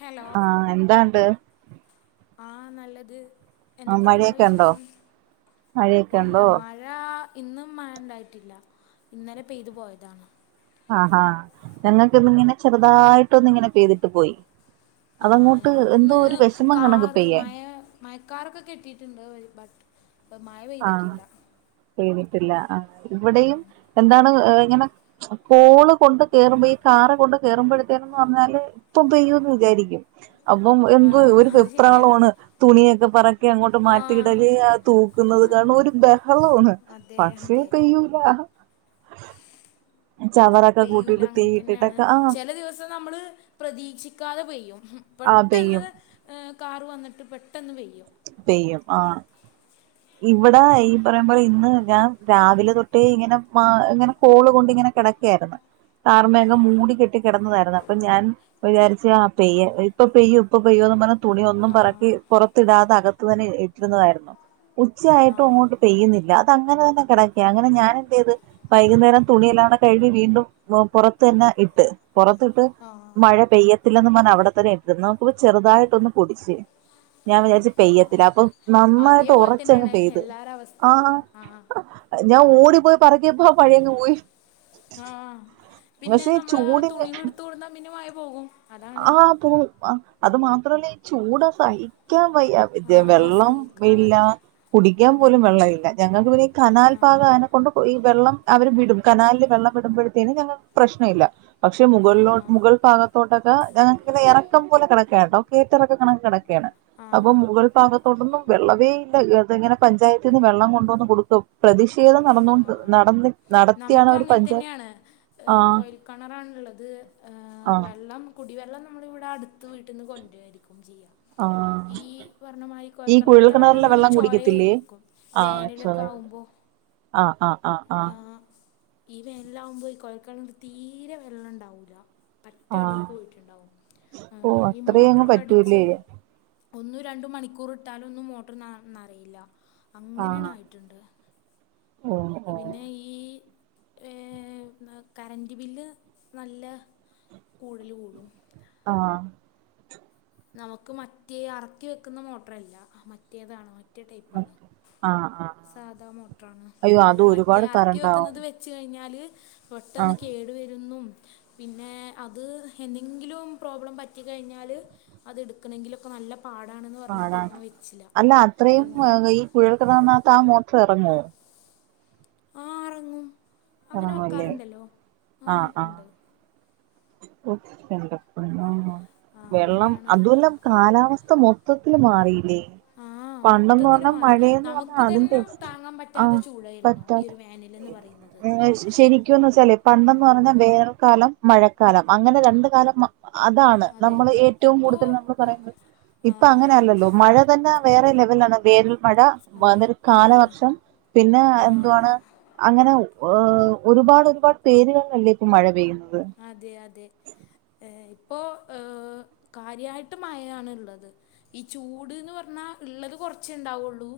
Hello ആഹ് എന്താണ്ട്? ആഹ് നല്ലത് എന്തക്കെ നിങ്ങളെ മഴയൊക്കെ ഉണ്ടോ വിശേഷം മഴയൊക്കെ ഇല്ല ഉണ്ടോ മ ഴാ ഇന്നും മഴണ്ടായിട്ടില്ല ഇന്നലെ പെയ്ത് പോയതാണ് ആഹാ ഞങ്ങക്ക് ഇന്നിങ്ങനെ ചെറ്തായിട്ടൊന്നിങ്ങനെ പെയ്തിട്ട് പോയി ആഹ് അതങ്ങോട്ട് എന്തോ ഞങ്ങൾക്കിന്ന് ഒരു വിഷമം കണക്ക് കാറ് പെയ്യാൻ മയ മഴക്കാറൊക്കെ കിട്ടീട്ട്ണ്ട് ബട്ട് മഴ ആഹ് പെയ്തിട്ടില്ല പെയ്തിട്ടില്ല ആ വിടെയും എന്താണ് ഇങ്ങനെ കോള് കൊണ്ട് കേറുമ്പോ ഈ കാറ് കൊണ്ട് കേറുമ്പോഴത്തേനന്ന് പറഞ്ഞാല് പ്പം പെയ്യൂന്ന് വിചാരിക്കും അപ്പം ആ എന്ത് ഒരു അത് ശരിയാ വെപ്രാളമാണ് തുണിയെക്കെ പറക്കി അങ്ങോട്ട് ആ മാറ്റിയിടല് ആ തൂ ആ ന്നത് കാണം ഒരു ബഹളമാണ് അതെ പക്ഷേ അതെ പെയ്യൂല ചവറൊക്കെ പെയ്യൂല കൂട്ടിയിട്ട് അങ്ങൻതന്നെണ് തീയിട്ടിട്ടൊക്കെ ആഹ് ചെല ദിവസം നമ്മള് പ്രതീക്ഷിക്കാതെ പെയ്യും ആ പെട്ടന്ന് പെയ്യും കാറ് വന്നിട്ട് പെട്ടെന്ന് പെയ്യും പെയ്യും ആഹ് ഇവടെ ഈ പറയുമ്പോലെ ഇന്ന് ഞാൻ രാവിലെ തൊട്ടേ ഇങ്ങനെ ഇങ്ങനെ കോള് കൊണ്ട് ഇങ്ങനെ കെടക്കാര്ന്ന് ആ കാർമേഘം മൂടി കെട്ടി കിടന്നതായിര്ന്ന് അപ്പൊ ഞാൻ വിചാരിച്ച ആഹ് പെയ്യ ഇപ്പൊ പെയ്യോ ഇപ്പൊ പെയ്യോന്ന് പറഞ്ഞ തുണിയൊന്നും പറക്കി ആ പുറത്തിടാതെ അകത്തുതന്നെ ര്ന്നതായിരുന്നു ഉച്ചയായിട്ടു ആഹ് അങ്ങോട്ട് പെയ്യുന്നില്ല അതങ്ങനെ തന്നെ കിടക്ക അങ്ങനെ ഞാൻ എന്തീത് വൈകുന്നേരം തുണിഎല്ലാണ് കഴുകി വീണ്ടും പൊറത്ത് തന്നെ ഇട്ട് പുറത്തിട്ട് ആഹ് മഴ പെയ്യ ത്തില്ലെന്നും പറഞ് അവടെത്തന്നെ ഇട്ടിര്ന്നു നോക്കുമ്പോ ചെർതായിട്ടൊന്ന് പൊടിച് ഞാൻ വിചാരിച്ച് പെയ്യത്തില്ല ആഹ് അപ്പൊ നന്നായിട്ട് അതേപോലെ ഉറച്ചങ്ങ് തന്നെയാണ് പെയ്ത് എല്ലാര അവസ്ഥയും ആഹ് ഞാൻ ഓടിപ്പോയി പറക്കിയപ്പോ മഴയങ് പോയി ആഹ് പിന്നെ പക്ഷെ നമ്മള് ചൂടിന് തുണികൾ ഇട്ത്ത് കൊട്ന്നാ പിന്നെ മയ പോകും അതാണ് ആഹ് പോവും ആ അത് മാത്രല്ല ഈ ചൂടാ സഹിക്കാൻ വയ്യ ത് ആഹ് വെള്ളം സഹിക്കാ ഇല്ല കുടിക്കാൻ പോലും ഉം വെള്ളമില്ല ഞങ്ങക്ക് പിന്നെ ഈ കനാൽ ആഹ് പാഗാനെ കൊണ്ട് ഈ വെള്ളം അവര് വിടും കനാലില് വെള്ളം വിടുമ്പോഴത്തേന് ഞങ്ങ പ്രശ്ന ഇല്ല പക്ഷെ മുകളിലോ ആഹ് മുകൾ ഭാഗത്തോട്ടൊക്കെ ഞങ്ങൾക്ക് ഇറക്കം പോലെ കെടക്കാട്ടോ കേറ്റ ഇറക്ക കണ കെടക്കാണ് അപ്പൊ ആഹ് മുകൾ ഭാഗത്ത് ത്തോട്ടൊന്നും വെള്ളവേ ഇല്ലഏത് ഇങ്ങനെ പഞ്ചായത്തിന്ന് വെള്ളം കൊണ്ടുവന്നന്ന് കൊടുക്കും പ്രതിഷേധം നടന്നോണ്ട് ആഹ് നടന്ന് നടത്തിയാണ് നമുക്കും ഒരു പഞ്ചായ ആഹ് കെണറാണ്ള്ളത് ആഹ് വെള്ളം കുടിവെള്ളം നമ്മളിവിടെ അട്ത്ത് വീട്ടി ന്ന് കൊണ്ടാരിക്കും ചെയ്യാ ആഹ് ഈ പർഞ്ഞമാരി ഈ കുഴൽ കോൽക്കെണർത്തെ കിണറിലെ വെള്ളം ഒരു കുടിക്കത്തില്ലേ ചൊയേര്ക്കും ആഹ് വേനലൊക്കെ ചൊമയുണ്ട് ആവുമ്പോ ആഹ് ആഹ് ആഹ് ആഹ് ഈ വേനലാവുമ്പോയ് ഈ കൊഴൽകെണർതീരെ വെള്ളം ണ്ടാവൂല്ല പറ്റ ആഹ് അടീക്ക് പോയിറ്റ്ണ്ടാവും ഓ ഈ അത്രയും അങ്ങ് മോട്രൊക്കെ അടിച്ച് പറ്റൂല്ലേ ഒന്നും രണ്ടും മണിക്കൂർ ഇട്ടാലൊന്നും മോട്ടർ നറീല്ല ആഹ് അങ്ങനെണായിട്ട്ണ്ട് ഓ ഓ പിന്നെ ഈ ഏഹ് കറന്റ് ബില്ല് നല്ല കൂടൽ കൂടും ആഹ് നമക്ക് മറ്റേ അറക്കി വെക്ക്ന്ന മോട്രല്ല മറ്റേതാണ് മറ്റേ ടൈപ്പാണ് ആഹ് ആഹ് സാധാ മോട്രാണ് അയ്യോ അത് മറ്റേ ഒരുപാട് അറക്കി കറണ്ടാവും വെക്കുന്നത് വെ ച്ച് കയ്ഞ്ഞാല് പെട്ടെന്ന് ആഹ് കേട് വെരുംന്നും പിന്നെ അത് എന്തെങ്കിലും പ്രോബ്ലം പറ്റി കഴിഞ്ഞാൽ അത് എടുക്കണങ്കിലൊക്കെ നല്ല പാടാണ്ന്ന് പർഞ്ഞിട്ട് പാടാണ് അങ്ങനെ വെച്ചില പിന്നെ കുഴൽ കെണർനകത്താ മോട്രെറങ്ങോ ആഹ് അറങ്ങും അങ്ങനെ ഇറങ്ങുവല്ലേ വെക്കാറ്ണ്ടല്ലോ ആഹ് ണ്ട് ആ വെള്ളം അങ്ങനെയാണ് അതല്ല കാലാവസ്ഥ മൊത്തത്തിൽ മാറിയില്ലേ ആഹ് പണ്ടന്ന് മൊത്തത്തിൽ പറഞ്ഞാ മാറി മഴയന്ന് പറഞ്ഞാ നമുക്ക് അതിന്റെ തന്നെ സ് താങ്ങാൻ പറ്റാത്ത ആഹ് ചൂടായിരുന്നു പറ്റാെ ഈ ഒരു വേനലെന്ന് പറയുന്നത് ശരിക്കുംന്ന് വെച്ചാേ പണ്ടന്ന് ആഹ് പറഞ്ഞാൽ വേനൽക്കാലം മഴക്കാലം അങ്ങനെ രണ്ട കാലം മ അതാണ് അതെ നമ്മൾ ഏറ്റവും ഇപ്പോ കൂടുതൽ നമ്മൾ പറയുന്നത് ഇപ്പൊ ആഹ് അങ്ങനെ അല്ലല്ലോ മഴ തന്നെ വേറെ ലെവലണ് വേ മഴ വ അതെ അന്നൊരു ആഹ് കാലവർഷം പിന്നെ എദൂവാണ് ആഹ് അങ്ങനെ ഒരുപാട് ഒരുപാട് പേരുകളല്ലേ ഇപ്പൊ മഴ പെയ്യുന്നത് അതെ അതെ ഇപ്പോ ഏഹ് കാര്യയിട്ട് മയാണ് ഉള്ളത് ഈ ചൂട്ന്ന് പറഞ്ഞാ ഉള്ളത് കൊറച്ച ഇണ്ടാവുള്ളൂ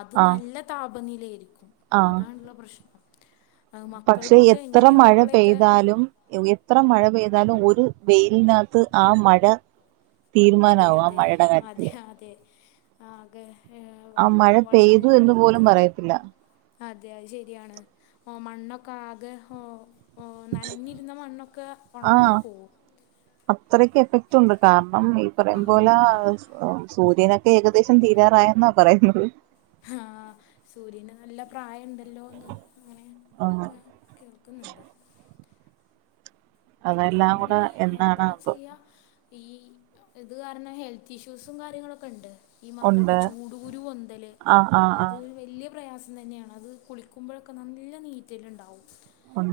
അത് ആഹ് നല്ല താപനയിലായിരിക്കും ആഹ് അതാണല്ലോ പ്രശ്നം അത് പക്ഷെ മക്കൾക്കൊക്കെ എത്ര എങ്ങനെ മഴ മക്കളെയൊക്കെ പെയ്താലും എത്ര മഴ പെയ്താലും ഒരു വെയിലിനകത്ത് ആ മഴ അതെ തീരുമാനാവും ആ അതെ മഴയുടെ അതെ കാര്യത്തില് അതെ ആകെ ഏഹ് ആ വ മഴ പെയ്തു എന്ന് പോലും വള്ളങ്ങളുക്കെ പറയത്തില്ല അതെ അത് ശെരിയാണ് ഓഹ് മണ്ണൊക്കെ ആകെ ഓഹ് ഓഹ് നഞ്ഞി ഇരുന്ന മണ്ണൊക്കെ ഉണങ്ങി ആഹ് പോവും അത്രയ്ക്ക് എഫ ത്തുണ്ട് കാരണം ഈ ആ പറയം പോലെ സൂര്യനൊക്കെ ഏകദേശം തീരാറായന്ന പറയുന്നത് ആഹ് സൂര്യന് നല്ല പ്രായുണ്ടല്ലോന്ന് ആഹ് അങ്ങനെക്ക കേൾക്കുന്നുണ്ട് അതെല്ലാം അങ്ങനെ കൂടെ എന്നാണ് എന്താ ആന്തോ ചെയ്യാ ഈ ഇത് കാരണം ഹെൽത്ത് ഇഷ്യൂസും കാര്യങ്ങളൊക്കെണ്ട് ഈ മക്കൾക്ക് ഉണ്ട് ചൂട് കുരു പോന്തല് ആഹ് ആഹ് അത് ആഹ് വല്ല്യ പ്രയാസം തന്നെയാണ് അത് കുളിക്കുമ്പോഴൊക്കെ നല്ല നീറ്റല ഉണ്ടാവും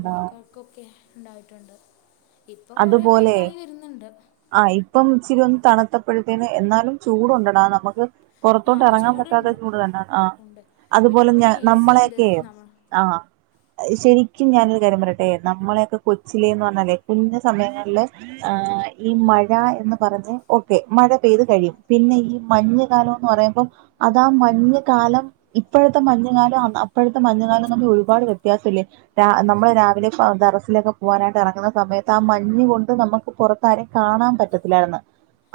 നമുക്ക ഒക്കെ ഉണ്ടായിട്ടുണ്ട് ഇപ്പൊ കുറ അതുപോലെ പേതായി വരുന്നുണ്ട് ആഹ് ഇപ്പം ഇച്ചിരി ഒന്ന് തണുത്തപ്പോഴത്തേന് എന്നാലും ചൂടുണ്ടടാ നമുക്ക് ആ പുറത്തോട്ട ഇറങ്ങാൻ പറ്റാത്ത ചൂടുണ്ട് ചൂട് തന്നെയാണ് ആഹ് ഉണ്ട് ഇവിടെ അതുപോലെ പിന്നെ എ സി ഉണ്ട് നമ്മളെയൊക്കെയ നമ്മൾ ആഹ് ശരിക്കും ഞാനൊരു കര്യം പറയട്ടെ നമ്മളെയൊക്കെ കൊച്ചിലേന്ന് പറഞ്ഞാലേ കുഞ്ഞ സമയങ്ങളില് ആഹ് ഈ മഴ എന്ന് പറഞ്ഞ ഓക്കെ മഴ പെയ്ത് കഴിയും പിന്നെ ഈ മഞ്ഞ കാലംന്ന് പറയുമ്പം അതാ മഞ്ഞകാലം ഇപ്പോഴത്തെ മഞ്ഞുകാലം അപ്പഴത്തെ മഞ്ഞ കാലം നക്കെ ഒരുപാട് വെ വെത്യാസം ഇല്ലെ നമ്മൾ രാവിലെ ദറസിലൊക്കെ പോവാനായിട്ട് ഇറങ്ങുന്ന സമയത്ത് ആഹ് മഞ് കൊണ്ട് നമുക്ക് പുറ താരെ കാണാൻ പറ്റത്തില്ലായിന്ന്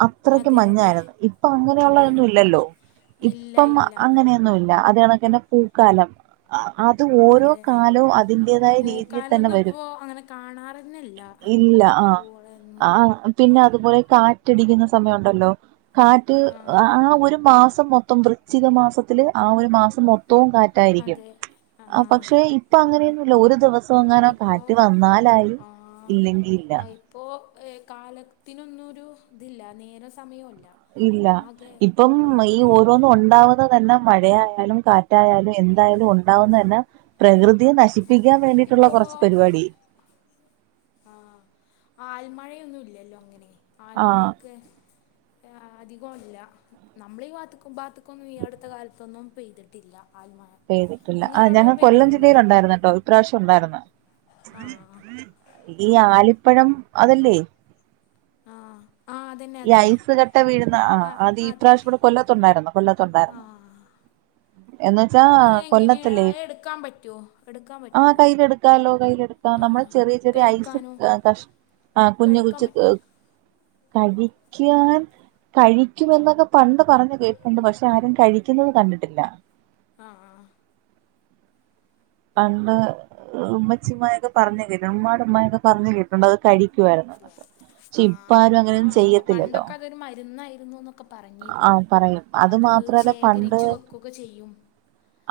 അത്രയ്ക്ക് അതെ അതെ മഞ്ഞായിരുന്നു ഇപ്പ അതെ അങ്ങനെയുള്ളതൊന്നും ഇല്ലല്ലോ ഇല്ല ഇപ്പം ഇല്ല അങ്ങനെ ന്നും ഇല്ല അതാണക്കന്നെ പൂക്കാലം അത് ഓരോ അതെ കാലും അതിന്റതായ രീതിയിൽ തന്നെ പൂക്കാലൊന്നും വരും ഇപ്പോ അങ്ങനെ കാണാറന്നെല്ല ഇല്ല ആഹ് പൂക്കളൊന്നുമല്ലോ ആഹ് പിന്നെ അതുപോലെ കാറ്റടിക്കുന്ന സമയം ഉണ്ടല്ലോ കാറ്റ് ആഹ് ഒരു മാസം മൊത്തം വൃശ്ചിക മാസത്തില് ആഹ് ഒരു മാസം മൊത്തവും കാറ്റ് ട്ടായിരിക്കും അതെ ആഹ് പക്ഷെ ഇപ്പ അങ്ങനെയൊന്നുല്ല ഒരു ദിവസം പോ എങ്ങാനോ ഇപ്പോ കാറ്റ് വന്നാലായി ആഹ് ഇല്ലെങ്കിൽ ഇല്ല ആഹ് ഇപ്പോ കാലത്തിനൊന്നും ഒരു ഇതില്ല നേരെ സമയല്ല ഇല്ല ഇപ്പം ഈ ഓരോന്നും ഉണ്ടാവുന്ന വുന്നത് തന്നെ മഴയായാലും കാറ്റായാലും എന്തായാലും ഉണ്ടാവുന്ന തന്നെ പ്രകൃതിയെ അതെ നശിപ്പിക്കാൻ വേണ്ടിയിട്ടുള്ള ഇപ്പോ കുറച്ച് പരിപാടി ആഹ് ആൽമഴയൊന്നും ഇല്ലല്ലോ അങ്ങനെ ആഹ് ആൽമഴയൊക്കെ ഏഹ് അധികം ല്ല നമ്മള ഈ ഭാത്തക്കൊന്നും ഈ അടുത്ത കാലത്തൊന്നും പെയ്തിട്ടില്ല ആൽ മഴ ചെയ്തിട്ടില്ല ആ ഞങ്ങൾകൊല്ലം ജില്ലേൽ ഉണ്ടായിരുന്നേട്ടൊ ഇപ്രാവശ്യം ഉണ്ടാരുന്ന് ആഹ് ഈ ആലിപ്പഴം അത് അല്ലേ ആഹ് ആഹ് അത് ഈ ഐസ് കട്ട വീഴ്ന്ന ആഹ് അത് ഈ അതെ പ്രാവശ്യം ഇവടെ കൊല്ലത്ത് ഒണ്ടാര്ന്ന് ആഹ് എന്ന് വെച്ചാ അത് എങ്ങനെ കൊല്ലത്തല്ലേ അത് എടുക്കാൻ പറ്റുവോ എടുക്കാൻ ആഹ് പറ്റുവോ കയ്യില് എട്ക്കാലോ കയ്യില് എട് ക്കാം നമ്മള് ആഹ് ചെറിയ ചെറിയ ഐസ് കഴിക്കാനോ കഷ് ആഹ് കുഞ്ഞ് കഴിക്കാൻ പറ്റോ [unintelligible] കഴിക്ക്യാൻ കഴിക്കും എന്നൊക്കെ പണ്ട് പറഞ്ഞ് കേക്കണ്ട് പഷെ ആരും കഴി- ക്കുന്നത് കണ്ടിട്ടില്ല ആഹ് ആഹ് പണ്ട് ഉമ്മച്ചി ഉമ്മാക്കെ പറഞ്ഞ് കേട്ട് ഉമ്മാട ഉമ്മായൊക്കെ പറഞ്ഞ് കേട്ടിട്ടൊണ്ട് അത് കഴി- ക്ക്യാരുന്നുന്നൊക്കെ പക്ഷെ ഇപ്പൊ ആരും അങ്ങനെ ഒന്നും ചെയ്യത്തില്ലട്ടൊ ഇത് ഒര് മര്ന്നായിരുന്നൂന്നൊക്കെ ആഹ് പറയും അത് മാത്രല്ല പണ്ട് ശേഖരിച്ച് വെക്കൊക്കെ ചെയ്യും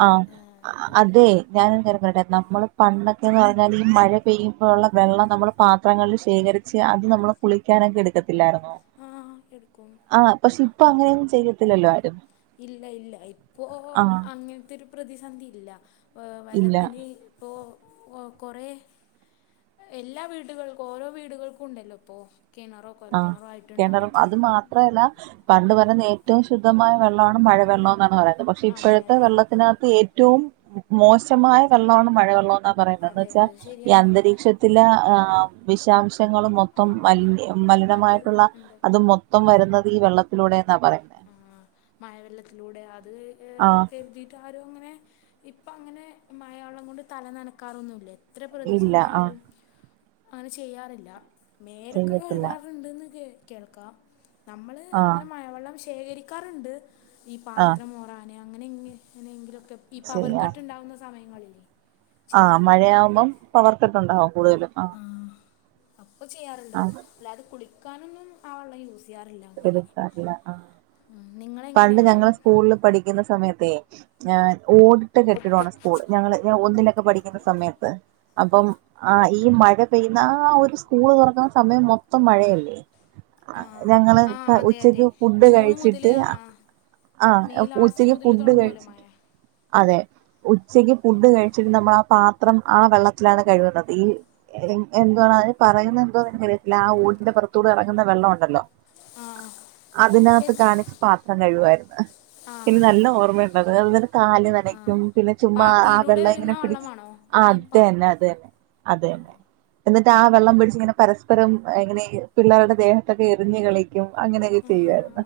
ആഹ് ഏഹ് അത് അതെ ഞാനൊര് കാര്യം പറയട്ടെ നമ്മള് പണ്ടൊക്കേന്ന് പറഞ്ഞാല് ഈ മഴ പെയ്യ്മ്പോള്ള വെള്ളം നമ്മള് പാത്രങ്ങളില് ശേഖരി- ച്ച് അത് നമ്മള് കുളിക്കാനൊക്കെ എട്ക്കത്തില്ലാര്ന്നോ ആഹ് എടുക്കും ആഹാ പക്ഷേഇപ്പൊ അങ്ങനെയൊന്നും ചെയ്യത്തില്ലല്ലോ ആരും ഇല്ല ഇല്ല ഇപ്പൊ ആഹ് അങ്ങനത്തൊര് പ്രതിസന്ധി ഇല്ല വെ ഇല്ല വെള്ളത്തിന് ഇപ്പൊ കൊറേ എല്ലാ വീടുകൾക്കും ഓരോ വീടുകൾക്കും ഉണ്ടല്ലോ ഇപ്പൊ കിണറോ ആഹ് കൊൽക്കിണറോ കെണറും ആയിട്ടുണ്ടാവും അത് മാ ത്ര അല്ല പണ്ട് [unintelligible] ഏറ്റോം ശുദ്ധമായ വെള്ളാണ് മഴവെള്ളം എന്നാണ് പറയുന്നത് പക്ഷേ അതെ ഇപ്പൊഴത്തെ അതെ വെള്ളത്തിനക ത്ത് ഏറ്റോം മോശമായ വെള്ളാണ് മഴ വെള്ളോ ന്നാ പറയുന്നെ എന്ന് അതെ വെച്ചാ അത് ഈ ശരിയാണ് അന്തരീക്ഷ ത്തിലവിഷാംശങ്ങളും ആ മൊത്തം മലി അത് മലിനമായിട്ടൊള്ള ഉണ്ട് അതു മൊത്തം വരുന്നത് ഈ വെള്ളത്തിലൂടെ എന്നാ പറയുന്നെ ആഹ് മഴവെള്ളത്തിലൂടെ അത് ആഹ് [unintelligible] ട്ടാരും അങ്ങനെ ഇപ്പം അങ്ങനെ മഴ വെള്ളം കൊണ്ട് തല നനക്കാറൊന്നും ഇല്ലേ എത്ര ഇല്ല പ്രതിസന്ധി ആഹ് ആയാലും അങ്ങ നെ ചെയ്യാറില്ല മേലോക്കെ ചെയ്യത്തില്ല കഴ്കാറുണ്ട്ന്ന് കേൾക്കാം നമ്മള് ആഹ് അങ്ങനെ മഴവെള്ളം ശേ- ഖരിക്കാറ് ഇണ്ട് ഈ ആഹ് പാത്രം മോറാന് അങ്ങനെ ഇങ്ങനെയെങ്കിലും ഒ ക്കെ ഈ പവർ കട്ട് ഇണ്ടാവ്ന്ന സമയങ്ങളിലെ ആഹാ മഴയാവ്മ്പം പവർക്കട്ട് ഒണ്ടാവും കൂടുതലും ആ അപ്പൊ ചെയ്യാറ് ഇണ്ട് ആഹ് അല്ലാതെ കുളിക്കാനൊന്നും ആഹ് വെള്ളം യൂസ് ചെ യ്യാറില്ലാ അങ്ങനെ എടുക്കാറില്ല നിങ്ങള് എങ്ങനെയാണ് സ്കൂളില് പഠിക്ക്ന്ന സമയത്തെ ഞാൻ ഓട്ട് കെട്ടിടോണ് സ്കൂള് ഞങ്ങള് ഞാൻ ഒന്നിലൊക്കെ പഠി ഠിക്കുന്ന സമയത്ത് അപ്പം ആഹ് ഈ മഴ പെയ്യ്ന്നാ ആഹ് ഒര് സ്കൂള് തൊറക്കാൻ സമയം മൊ- ത്തം മഴ അല്ലേ ആ ഞങ്ങള് ആ അതെ അതെ ഉച്ചക്ക് ഫുഡ് ജൂൺ മുതൽ കഴിച്ചിട്ട് ആ ആഹ് മെയ് ലാസ്റ്റ് മുതൽ ഉച്ചക്ക്ഫുഡ്കഴി തുടങ്ങുമല്ലോ മഴ അതെ ഉച്ചയ്ക്ക് ഫുഡ് കഴിച്ചിട്ട് നമ്മള് ആഹ് പാത്രം ആഹ് വെള്ളത്തിലാണ് കഴ്ക്ന്നത് ഈ [unintelligible] എന്തുവാണ് അതിന് പറയുന്നഎന്തോന്ന് എനിക്ക് അറിയത്തില്ല ആ ഓടിന്റെ പൊറത്തൂടെ എറങ്ങുന്ന വെള്ളം ഒണ്ടല്ലോ ആ എ അതിനകത്ത് കാണിച്ച് പാത്രം കഴ്കുവാരുന്നു ആ എനിക്ക് നല്ല ഓർമ്മ [unintelligible] കാല് ആ നനക്കും പിന്നെചുമ്മാ ആഹ് പാത്തിയിലൂടെ വെള്ളം വരുന്ന ഇങ്ങനെ പിടിച്ച് വള്ളമാണോ ഈ അത് പാ അന്നെ അത് അന്നെ അത് ആ അന്നെ എന്നിട്ട് ആ വെള്ളം പിടിച്ച് ഇങ്ങനെ പരസ്പരം യെ ഇങ്ങനെ പിള്ളേര് ടെ ദേഹത്തൊക്കെ എറിഞ്ഞ് കളി ക്കും അങ്ങനെയൊക്കെ ചെയ്യുവാര്ന്ന്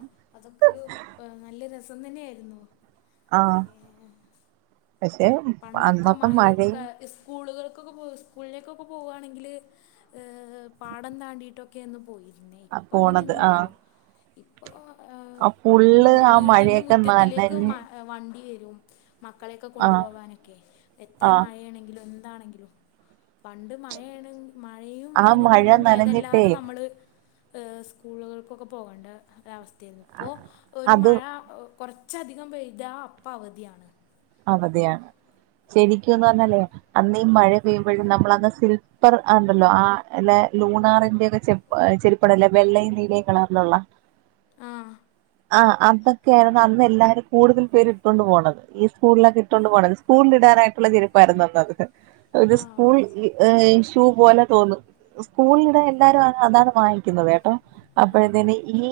പ്പാ നല്ല രെസം തന്നെ ആര്ന്നൂ ആഹ് പശേ പണ്ടൊക്കെ അന്നത്തെ മഴയത്ത് ക മഴയും സ്കൂളുകൾക്കൊക്കെ പോക സ്കൂളിലേക്കൊക്കെ ഇപ്പൊ പോവുകയാണെങ്കിൽ ഏഹ് പാടം താണ്ടിട്ടൊക്കെ ഒന്ന് പോയിരുന്നേ ആ ഇപ്പൊ പോണത് ആഹ് അങ്ങനെയൊന്നുല്ലല്ലോ ഇപ്പോ ആ ഫുള്ള് നമ്മളെ ആ വീടിന്റെ മഴയൊക്കെ മുറ്റത്തിലേക്ക് നനഞ്ഞ് വണ്ടി വരും മക്കളെയൊക്കെ ആഹ് കൊണ്ടുപോകാനൊക്കെ ആഹ് എത്രമായ ണെങ്കില എന്താണെങ്കിലും പണ്ട് മഴണെ മഴയും ആ വേനലും മഴ ഒന്നും നനഞ്ഞിട്ടേ ഭേദല്ലാതെ നമ്മള് സ്കൂളുകൾക്കൊക്കെ പോകണ്ട ഒരു അവസ്ഥയായിരുന്നു ഇപ്പോൾ ഒരു അത് മഴ കുറച്ചധികം പെയ്താ അപ്പം അവധിയാണ് ഇപ്പോൾ അവതിയാണ് ശരിക്കുംന്ന് പറഞ്ഞാലേ അന്ന്ഈ മഴ പെയ്യുമ്പോഴും നമ്മൾന്ന് സിൽപ്പർണ്ടല്ലോ ആല്ല ലൂണാറിന്റെ ഒക്കെ ചെരിപ്പടല്ലേ വെള്ളയും നീലയും കളറിലുള്ള ആഹ് ആഹ് അന്നൊക്കെ ആയിരുന്നു അന്ന് എല്ലാരും കൂടുതൽ പേര് ഇട്ടുകൊണ്ട് പോകണത് ഈ സ്കൂളിലൊക്കെ ഇട്ടൊണ്ട് പോണം സ്കൂളിൽ ഇടാനായിട്ടുള്ള ചെരുപ്പായിരുന്നന്നത് [unintelligible] അത് ആ സ്കൂൾ [unintelligible] പോലെ തോന്നും സ്കൂളിലിടെ എല്ലാരും അതാണ് വാങ്ങിക്കുന്നത് കേട്ടോ അപ്പോഴത്തേെന് ഈ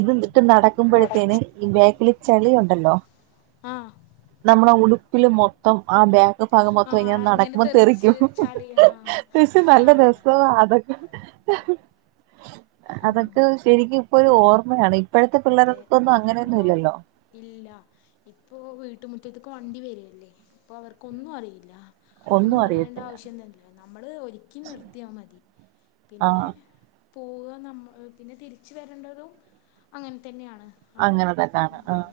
ഇത്ട്ട് നടക്കുമ്പോഴത്തേ ഈ ബേക്കിൽ ചെളിയുണ്ടല്ലോ ആഹ് നമ്മളെ ഉടുപ്പില് മൊത്തം ആഹ് [unintelligible] പക ആ ആ മത്ത ഇൻ ഇങ്ങനെ നടക്കുമ്പോ തെറിച്ച് തെറിക്കും ചളി ആ പേച്ചി ആ നല്ല രസം അതൊക്കെ [inaudible] ഉം എനിക്ക് ഇപ്പോഴും ഓർമ്മയാണ് ഇപ്പോഴത്തെ അതെ പിള്ളേർക്കൊന്നും ഇപ്പോ അങ്ങനെയൊന്നും ഇല്ലല്ലോ ഇല്ല ഇപ്പോ വീട്ടുമുറ്റത്തക്ക് വണ്ടി വരല്ലേ ഇപ്പൊ അവർക്കൊന്നും അറിയില്ല ഒന്നും അറിയേണ്ട ആവശ്യം ഒന്നുംഇല്ലാലോ നമ്മള് ഒരുക്കി നിർത്തിയാ മതി പിന്നെ ആഹ് പോവ നമ്മ പിന്നെ തിരിച്ച വരേണ്ടതും അങ്ങനെ തന്നെയാണ് ആഹ് അങ്ങനെ തന്നാണ് ആഹ്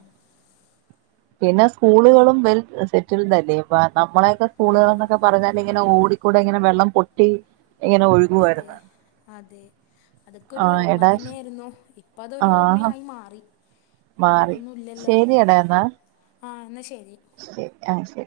പിന്നെ സ്കൂളുകളും വെൽ സെറ്റിൽഡല്ലെ നമ്മളൊക്കെ ആ സ്കൂളുകളൾന്നൊക്കെ പറഞ്ഞാൽ ഇങ്ങനെ ഓടിക്കൂടി ഇങ്ങനെ വെള്ളം പൊട്ടി ഇങ്ങനെ അതെ ഒഴുകുവായിരുന്നു അതെ അതൊക്കെ ഒരു ആഹ് ഓർമ എടാ തന്നെയായിരുന്നു ഇപ്പ അതൊരു ആഹ് ഓർമ്മയായി മാറി ഇപ്പൊ മാറി അതൊന്നും ഇല്ലല്ലോ ശരിയടാ എന്നാ ആഹ് എന്നാ ശരി ശരി ആഹ് ശരി